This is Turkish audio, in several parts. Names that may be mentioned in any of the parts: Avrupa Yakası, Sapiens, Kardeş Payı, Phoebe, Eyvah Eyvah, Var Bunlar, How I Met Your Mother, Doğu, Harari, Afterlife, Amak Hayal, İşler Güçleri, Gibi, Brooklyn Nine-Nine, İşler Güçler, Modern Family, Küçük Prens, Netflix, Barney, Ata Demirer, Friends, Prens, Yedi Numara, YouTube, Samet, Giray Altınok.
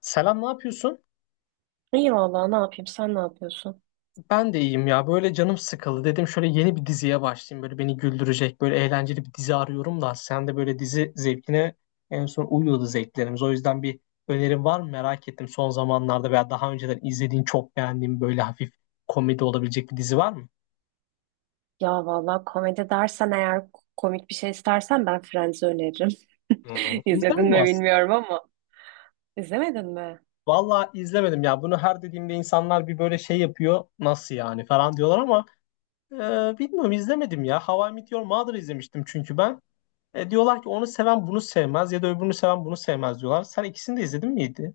Selam, ne yapıyorsun? İyi valla ne yapayım, sen ne yapıyorsun? Ben de iyiyim ya. Böyle canım sıkıldı. Dedim şöyle yeni bir diziye başlayayım. Böyle beni güldürecek, böyle eğlenceli bir dizi arıyorum da. Sen de böyle dizi zevkine en son uyuyordu zevklerimiz. O yüzden bir önerin var mı merak ettim. Son zamanlarda veya daha önceden izlediğin, çok beğendiğin böyle hafif komedi olabilecek bir dizi var mı? Ya valla komedi dersen eğer komik bir şey istersen ben Friends'i öneririm. Hmm. İzledin İzlemedim mi aslında. bilmiyorum ama. İzlemedin mi? Vallahi izlemedim ya. Bunu her dediğimde insanlar bir böyle şey yapıyor. Nasıl yani falan diyorlar ama bilmiyorum izlemedim ya. How I Met Your Mother izlemiştim çünkü ben. Diyorlar ki onu seven bunu sevmez ya da öbürünü seven bunu sevmez diyorlar. Sen ikisini de izledin miydi?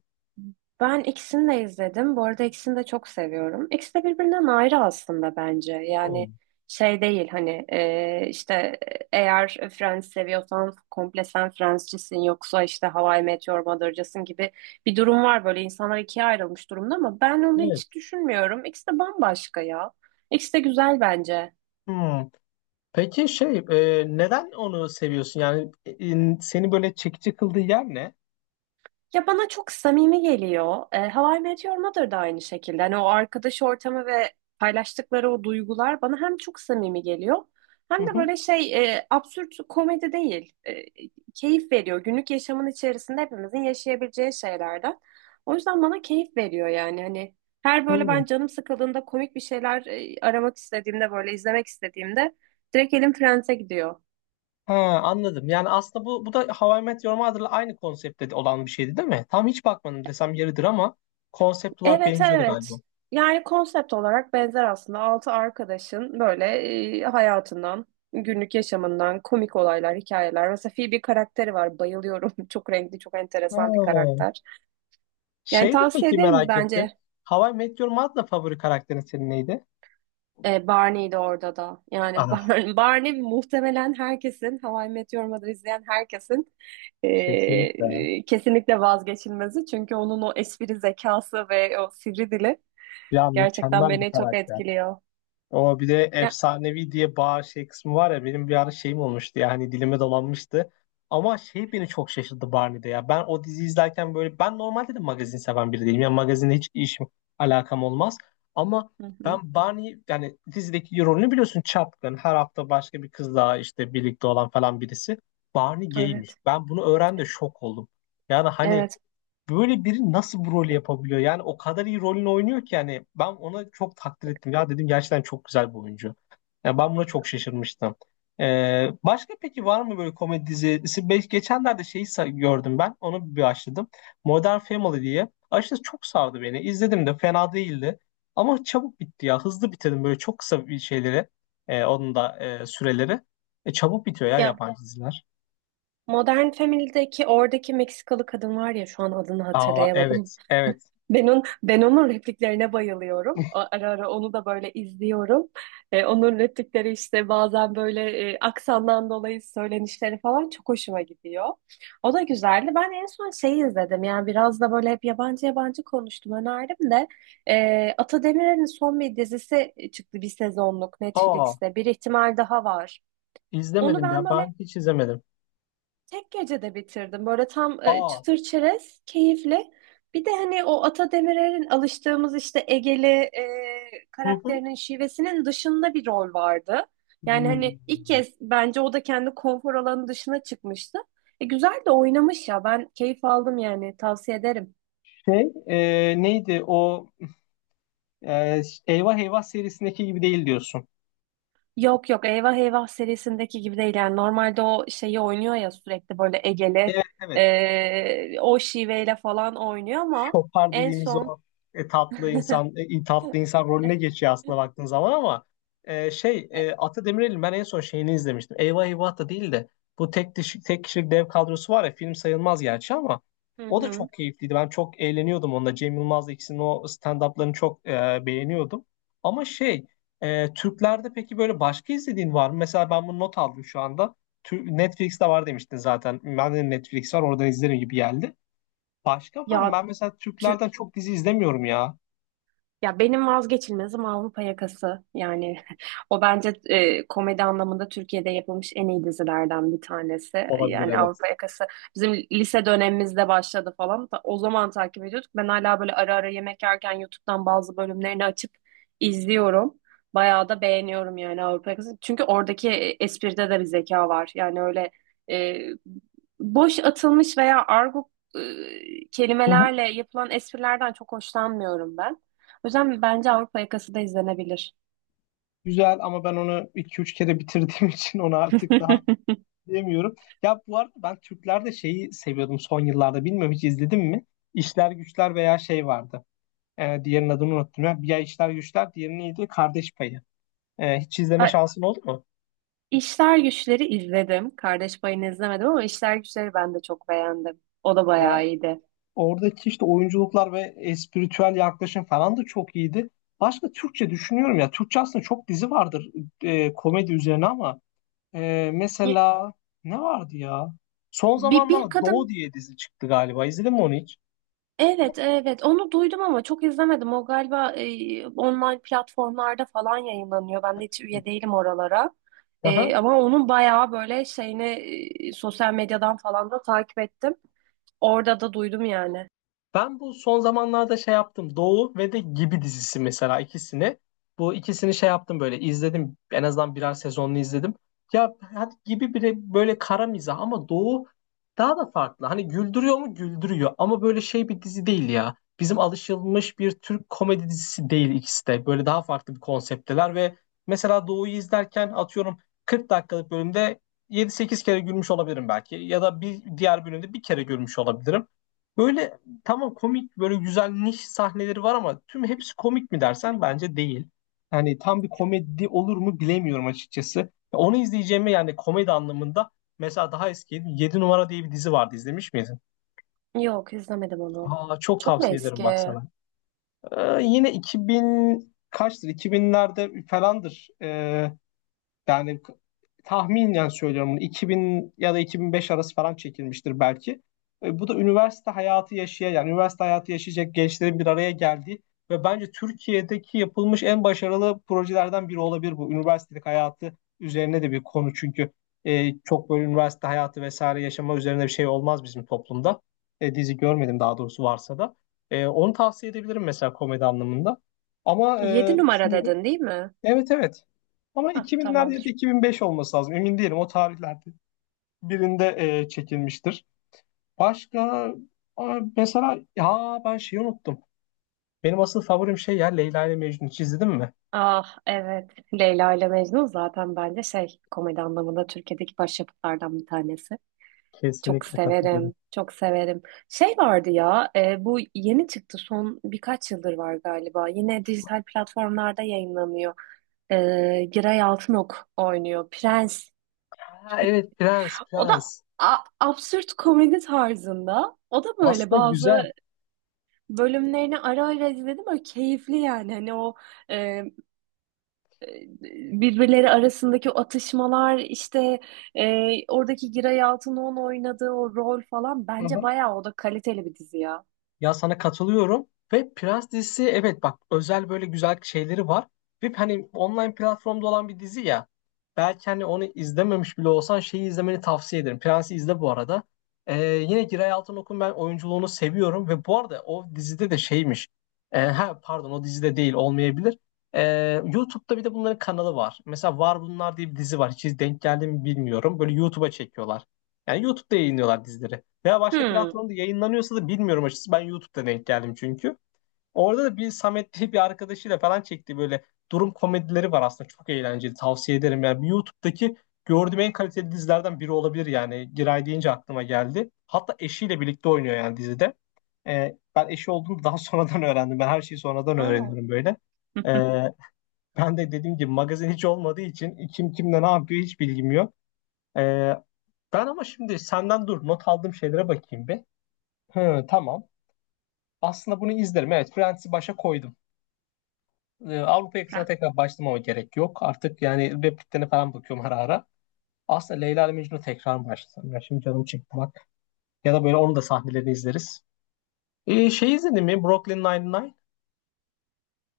Ben ikisini de izledim. Bu arada ikisini de çok seviyorum. İkisi de birbirinden ayrı aslında bence. Yani Hmm. şey değil hani işte eğer Friends seviyorsan komple sen Friends'cisin, yoksa işte How I Met Your Mother'cısın gibi bir durum var, böyle insanlar ikiye ayrılmış durumda ama ben onu Evet. hiç düşünmüyorum. İkisi de bambaşka ya. İkisi de güzel bence. Hmm. Peki şey neden onu seviyorsun? Yani seni böyle çekici kıldığı yer ne? Ya bana çok samimi geliyor. How I Met Your Mother da aynı şekilde. Hani o arkadaş ortamı ve paylaştıkları o duygular bana hem çok samimi geliyor hem Hı de hı. böyle şey absürt komedi değil. Keyif veriyor. Günlük yaşamın içerisinde hepimizin yaşayabileceği şeylerden. O yüzden bana keyif veriyor yani. Hani her böyle Hmm. ben canım sıkıldığında komik bir şeyler aramak istediğimde, böyle izlemek istediğimde direkt elim Friends'e gidiyor. Ha, anladım. Yani aslında bu da How I Met Your Mother'la aynı konseptte de olan bir şeydi değil mi? Tam hiç bakmadım desem yeridir ama konsept olarak Evet, benziyordu galiba. evet. Yani konsept olarak benzer aslında. Altı arkadaşın böyle hayatından, günlük yaşamından komik olaylar, hikayeler. Mesela Phoebe karakteri var. Bayılıyorum. Çok renkli, çok enteresan bir Ha. karakter. Yani Şey de tavsiye peki ederim merak ettim. bence. How I Met Your Mother'la favori karakterin senin neydi? Barney'di orada da. Yani Anam Barney muhtemelen herkesin, How I Met Your Mother izleyen herkesin kesinlikle. Kesinlikle vazgeçilmezi. Çünkü onun o espri zekası ve o sivri dili Ya gerçekten mükemmel bir beni çok karakter. etkiliyor. O bir de Ya. efsanevi diye bağır şey kısmı var ya benim bir ara şeyim olmuştu ya hani dilime dolanmıştı. Ama şey beni çok şaşırttı Barney'de ya. Ben o diziyi izlerken böyle ben normalde de magazin seven biri değilim. Yani magazinle hiç işim alakam olmaz. Ama Hı hı. ben Barney yani dizideki rolünü biliyorsun çapkın. Her hafta başka bir kızla işte birlikte olan falan birisi. Barney gaymiş. Evet. Ben bunu öğrendim şok oldum. Yani hani Evet. böyle biri nasıl bu rolü yapabiliyor? Yani o kadar iyi rolünü oynuyor ki yani ben ona çok takdir ettim. Ya dedim gerçekten çok güzel bir oyuncu. Ya ben buna çok şaşırmıştım. Başka peki var mı böyle komedi dizisi? Geçenlerde şeyi gördüm ben. Onu bir açtım. Modern Family diye. Açıkçası çok sardı beni. İzledim de fena değildi. Ama çabuk bitti ya. Hızlı bitirdim böyle çok kısa bir şeyleri. Onun da süreleri. Çabuk bitiyor ya Ya yabancı diziler. Modern Family'deki oradaki Meksikalı kadın var ya, şu an adını Aa, hatırlayamadım. evet. Evet. Ben onun repliklerine bayılıyorum. Ara ara onu da böyle izliyorum. Onun replikleri işte bazen böyle aksandan dolayı söylenişleri falan çok hoşuma gidiyor. O da güzeldi. Ben en son şeyi izledim. Yani biraz da böyle hep yabancı yabancı konuştum. Önerdim de. Ata Demirer'in son bir dizisi çıktı, bir sezonluk, Aa, Netflix'te. Bir ihtimal daha Var. Onu İzlemedim ben ya. böyle Ben hiç izlemedim. tek gecede bitirdim. Böyle tam Aa. çıtır çerez, keyifli. Bir de hani o Ata Demirer'in alıştığımız işte Egeli Hı hı. karakterinin şivesinin dışında bir rol vardı. Yani Hmm. hani ilk kez bence o da kendi konfor alanı dışına çıkmıştı. Güzel de oynamış ya. Ben keyif aldım yani. Tavsiye ederim. Şey, neydi o e, Eyvah Eyvah serisindeki gibi değil diyorsun. Yok yok, Eyvah Eyvah serisindeki gibi değil. Yani normalde o şeyi oynuyor ya, sürekli böyle Egeli Evet, evet, o şiveyle falan oynuyor ama şopar en dediğimiz son. o tatlı insan, tatlı insan rolüne geçiyor aslında baktığın zaman ama şey, Ata Demirer'in ben en son şeyini izlemiştim. Eyvah Eyvah da değil de bu tek kişilik dev kadrosu var ya, film sayılmaz gerçi ama Hı o da hı. çok keyifliydi. Ben çok eğleniyordum onunla. Cem Yılmaz'la ikisinin o stand-up'larını çok beğeniyordum. Ama şey, Türklerde peki böyle başka izlediğin var mı? Mesela ben bunu not aldım şu anda. Netflix'te var demiştin zaten. Ben de Netflix var, oradan izlerim gibi geldi. Başka var mı? Ya Ben mesela tü- Türklerden çok dizi izlemiyorum ya. ya benim vazgeçilmezim Avrupa Yakası. Yani o bence komedi anlamında Türkiye'de yapılmış en iyi dizilerden bir tanesi. Olabilir, Yani evet. Avrupa Yakası bizim lise dönemimizde başladı falan. O zaman takip ediyorduk. Ben hala böyle ara ara yemek yerken YouTube'dan bazı bölümlerini açıp izliyorum. Bayağı da beğeniyorum yani Avrupa Yakası. Çünkü oradaki espride de bir zeka var. Yani öyle e, boş atılmış veya argo e, Hı hı. kelimelerle yapılan esprilerden çok hoşlanmıyorum ben. O yüzden bence Avrupa Yakası da izlenebilir. Güzel ama ben onu iki üç kere bitirdiğim için onu artık daha diyemiyorum. Ya bu arada ben Türklerde şeyi seviyordum son yıllarda. Bilmiyorum, hiç izledim mi? İşler Güçler veya şey vardı. Diğerinin adını unuttum ya. Bir ya İşler Güçler, diğeri neydi? Kardeş Payı. Hiç izleme A- şansın oldu mu? İşler Güçler'i izledim. Kardeş Payı'nı izlemedim ama İşler Güçler'i ben de çok beğendim. O da Ya bayağı iyiydi. oradaki işte oyunculuklar ve espritüel yaklaşım falan da çok iyiydi. Başka Türkçe düşünüyorum ya. Türkçe aslında çok dizi vardır komedi üzerine ama. Ye- mesela, ne vardı ya? Son bir zamanlarda Doğu kadın, diye dizi çıktı galiba. İzledin mi onu hiç? evet evet, onu duydum ama çok izlemedim. O galiba online platformlarda falan yayınlanıyor. Ben de hiç üye değilim oralara. Aha. Ama onun bayağı böyle şeyini sosyal medyadan falan da takip ettim. Orada da duydum yani. Ben bu son zamanlarda şey yaptım. Doğu ve de Gibi dizisi, mesela ikisini. Bu ikisini şey yaptım, böyle izledim. En azından birer sezonunu izledim. Ya hadi Gibi bile böyle kara mizah ama Doğu daha da farklı. Hani güldürüyor mu? Güldürüyor. Ama böyle şey bir dizi değil ya. Bizim alışılmış bir Türk komedi dizisi değil ikisi de. Böyle daha farklı bir konseptteler ve mesela Doğu'yu izlerken, atıyorum, 40 dakikalık bölümde yedi sekiz kere gülmüş olabilirim belki. Ya da bir diğer bölümde bir kere gülmüş olabilirim. Böyle tamam, komik, böyle güzel niş sahneleri var ama tüm hepsi komik mi dersen bence değil. Yani tam bir komedi olur mu bilemiyorum açıkçası. Ya onu izleyeceğimi, yani komedi anlamında, mesela daha eski yedi numara diye bir dizi vardı, izlemiş miydin? Yok, izlemedim onu. Aa, çok Çok mu tavsiye ederim bak eski? sana. Yine 2000 kaçtır, 2000'lerde falandır. Yani tahminen söylüyorum, bunu 2000 ya da 2005 arası falan çekilmiştir belki. Bu da üniversite hayatı yaşayan, yani üniversite hayatı yaşayacak gençlerin bir araya geldiği ve bence Türkiye'deki yapılmış en başarılı projelerden biri olabilir bu. Üniversitelik hayatı üzerine de bir konu çünkü çok böyle üniversite hayatı vesaire yaşama üzerine bir şey olmaz bizim toplumda. Dizi görmedim daha doğrusu, varsa da. Onu tavsiye edebilirim mesela komedi anlamında. Ama Yedi Numara düşünüyorum. dedin değil mi? Evet, evet. Ama Hah, 2000'lerde ya da tamamdır. 2005 olması lazım. Emin değilim o tarihlerde. Birinde çekilmiştir. Başka. Aa, mesela ha, ben şeyi unuttum. Benim asıl favorim şey ya, Leyla ile Mecnun. Hiç izledin mi? Ah, evet. Leyla ile Mecnun zaten bence şey, komedi anlamında Türkiye'deki başyapıtlardan bir tanesi. Çok Kesinlikle katılıyorum. severim. Çok severim. Şey vardı ya, bu yeni çıktı, son birkaç yıldır var galiba. Yine dijital platformlarda yayınlanıyor. E, Giray Altınok oynuyor. Prens. Ha, evet, Prens, O da Prens. Absürt komedi tarzında. O da böyle Aslında güzel. bazı bölümlerini ara ara izledim. Böyle keyifli yani. Hani o e, birbirleri arasındaki o atışmalar, işte oradaki Giray Altınoğlu'nun oynadığı o rol falan Aha. bence bayağı, o da kaliteli bir dizi ya. Ya sana katılıyorum ve Prens dizisi, evet bak, özel böyle güzel şeyleri var. Ve hani online platformda olan bir dizi ya. Belki hani onu izlememiş bile olsan şeyi izlemeni tavsiye ederim. Prens'i izle bu arada. Yine Giray Altınok'un ben oyunculuğunu seviyorum ve bu arada o dizide de şeymiş. Ha pardon, o dizide değil olmayabilir. YouTube'da bir de bunların kanalı var. Mesela Var Bunlar diye bir dizi var. Hiç denk geldi mi bilmiyorum. Böyle YouTube'a çekiyorlar. Yani YouTube'da yayınlıyorlar dizileri. Veya başka Hmm. platformda yayınlanıyorsa da bilmiyorum açıkçası. Ben YouTube'da denk geldim çünkü. Orada da bir Samet diye bir arkadaşıyla falan çekti, böyle durum komedileri var aslında. Çok eğlenceli. Tavsiye ederim. Yani YouTube'daki gördüğüm en kaliteli dizilerden biri olabilir yani. Giray deyince aklıma geldi. Hatta eşiyle birlikte oynuyor yani dizide. Ben eşi olduğunu daha sonradan öğrendim. Ben her şeyi sonradan Oo. öğreniyorum böyle. Ee, ben de dediğim gibi magazin hiç olmadığı için kim kimle ne yapıyor hiç bilgim yok. Ee, ben ama şimdi senden dur, not aldığım şeylere bakayım bir. Hı, tamam. Aslında bunu izlerim. Evet, Friends'i başa koydum. Avrupa yakasına Ha. tekrar başlamama gerek yok. Artık yani repliklerine falan bakıyorum ara ara. Aslında Leyla ile Mecnun'u tekrar başlasam. Ya şimdi canım çekti bak. Ya da böyle onun da sahnelerini izleriz. Şey, izledin mi? Brooklyn Nine-Nine.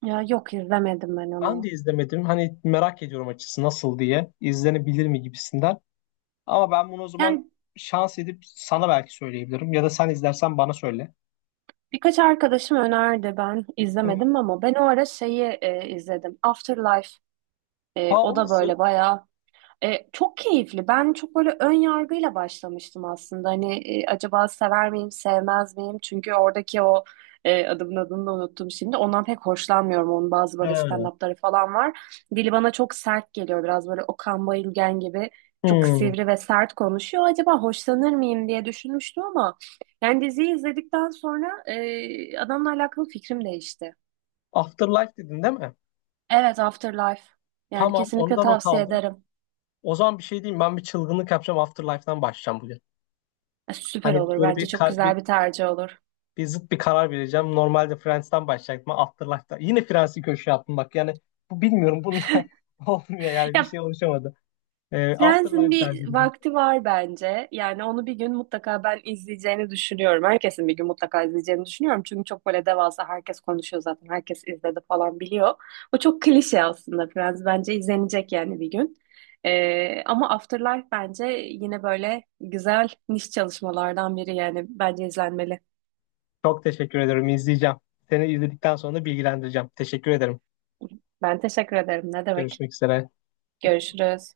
Ya yok, izlemedim ben Ben de onu. izlemedim. Hani merak ediyorum açısı nasıl diye. İzlenebilir mi gibisinden. Ama ben bunu o zaman Yani şans edip sana belki söyleyebilirim. Ya da sen izlersen bana söyle. birkaç arkadaşım önerdi, ben Hı. izlemedim ama ben o ara şeyi izledim. Afterlife. Ha, O o da nasıl? böyle bayağı. Çok keyifli. Ben çok böyle ön yargıyla başlamıştım aslında. Hani acaba sever miyim, sevmez miyim? Çünkü oradaki o adamın adını da unuttum şimdi. Ondan pek hoşlanmıyorum. Onun bazı böyle He. stand-up'ları falan var. Dili bana çok sert geliyor. Biraz böyle Okan Bayülgen gibi çok Hmm. sivri ve sert konuşuyor. Acaba hoşlanır mıyım diye düşünmüştüm ama yani diziyi izledikten sonra adamla alakalı fikrim değişti. Afterlife dedin değil mi? Evet, Afterlife. Yani Tamam, onu kesinlikle da not tavsiye aldım. ederim. O zaman bir şey diyeyim. Ben bir çılgınlık yapacağım. Afterlife'dan başlayacağım bugün. Süper Hani olur. böyle Bence bir, çok kar- bir, güzel bir tercih olur. bir zıt bir karar vereceğim. Normalde Friends'ten başlayacaktım, ama Afterlife'da. Yine Friends'i köşeye attım bak. Yani bu, bilmiyorum. Bununla olmuyor yani. Bir Ya şey oluşamadı. Friends'in Afterlife tercih bir edeceğim. vakti var bence. Yani onu bir gün mutlaka ben izleyeceğini düşünüyorum. Herkesin bir gün mutlaka izleyeceğini düşünüyorum. Çünkü çok böyle devasa, herkes konuşuyor zaten. Herkes izledi falan, biliyor. O çok klişe aslında, Friends. Bence izlenecek yani bir gün. Ama Afterlife bence yine böyle güzel niş çalışmalardan biri yani. Bence izlenmeli. Çok teşekkür ederim, izleyeceğim. Seni izledikten sonra da bilgilendireceğim. Teşekkür ederim. Ben teşekkür ederim. Ne demek? Görüşmek üzere. Görüşürüz.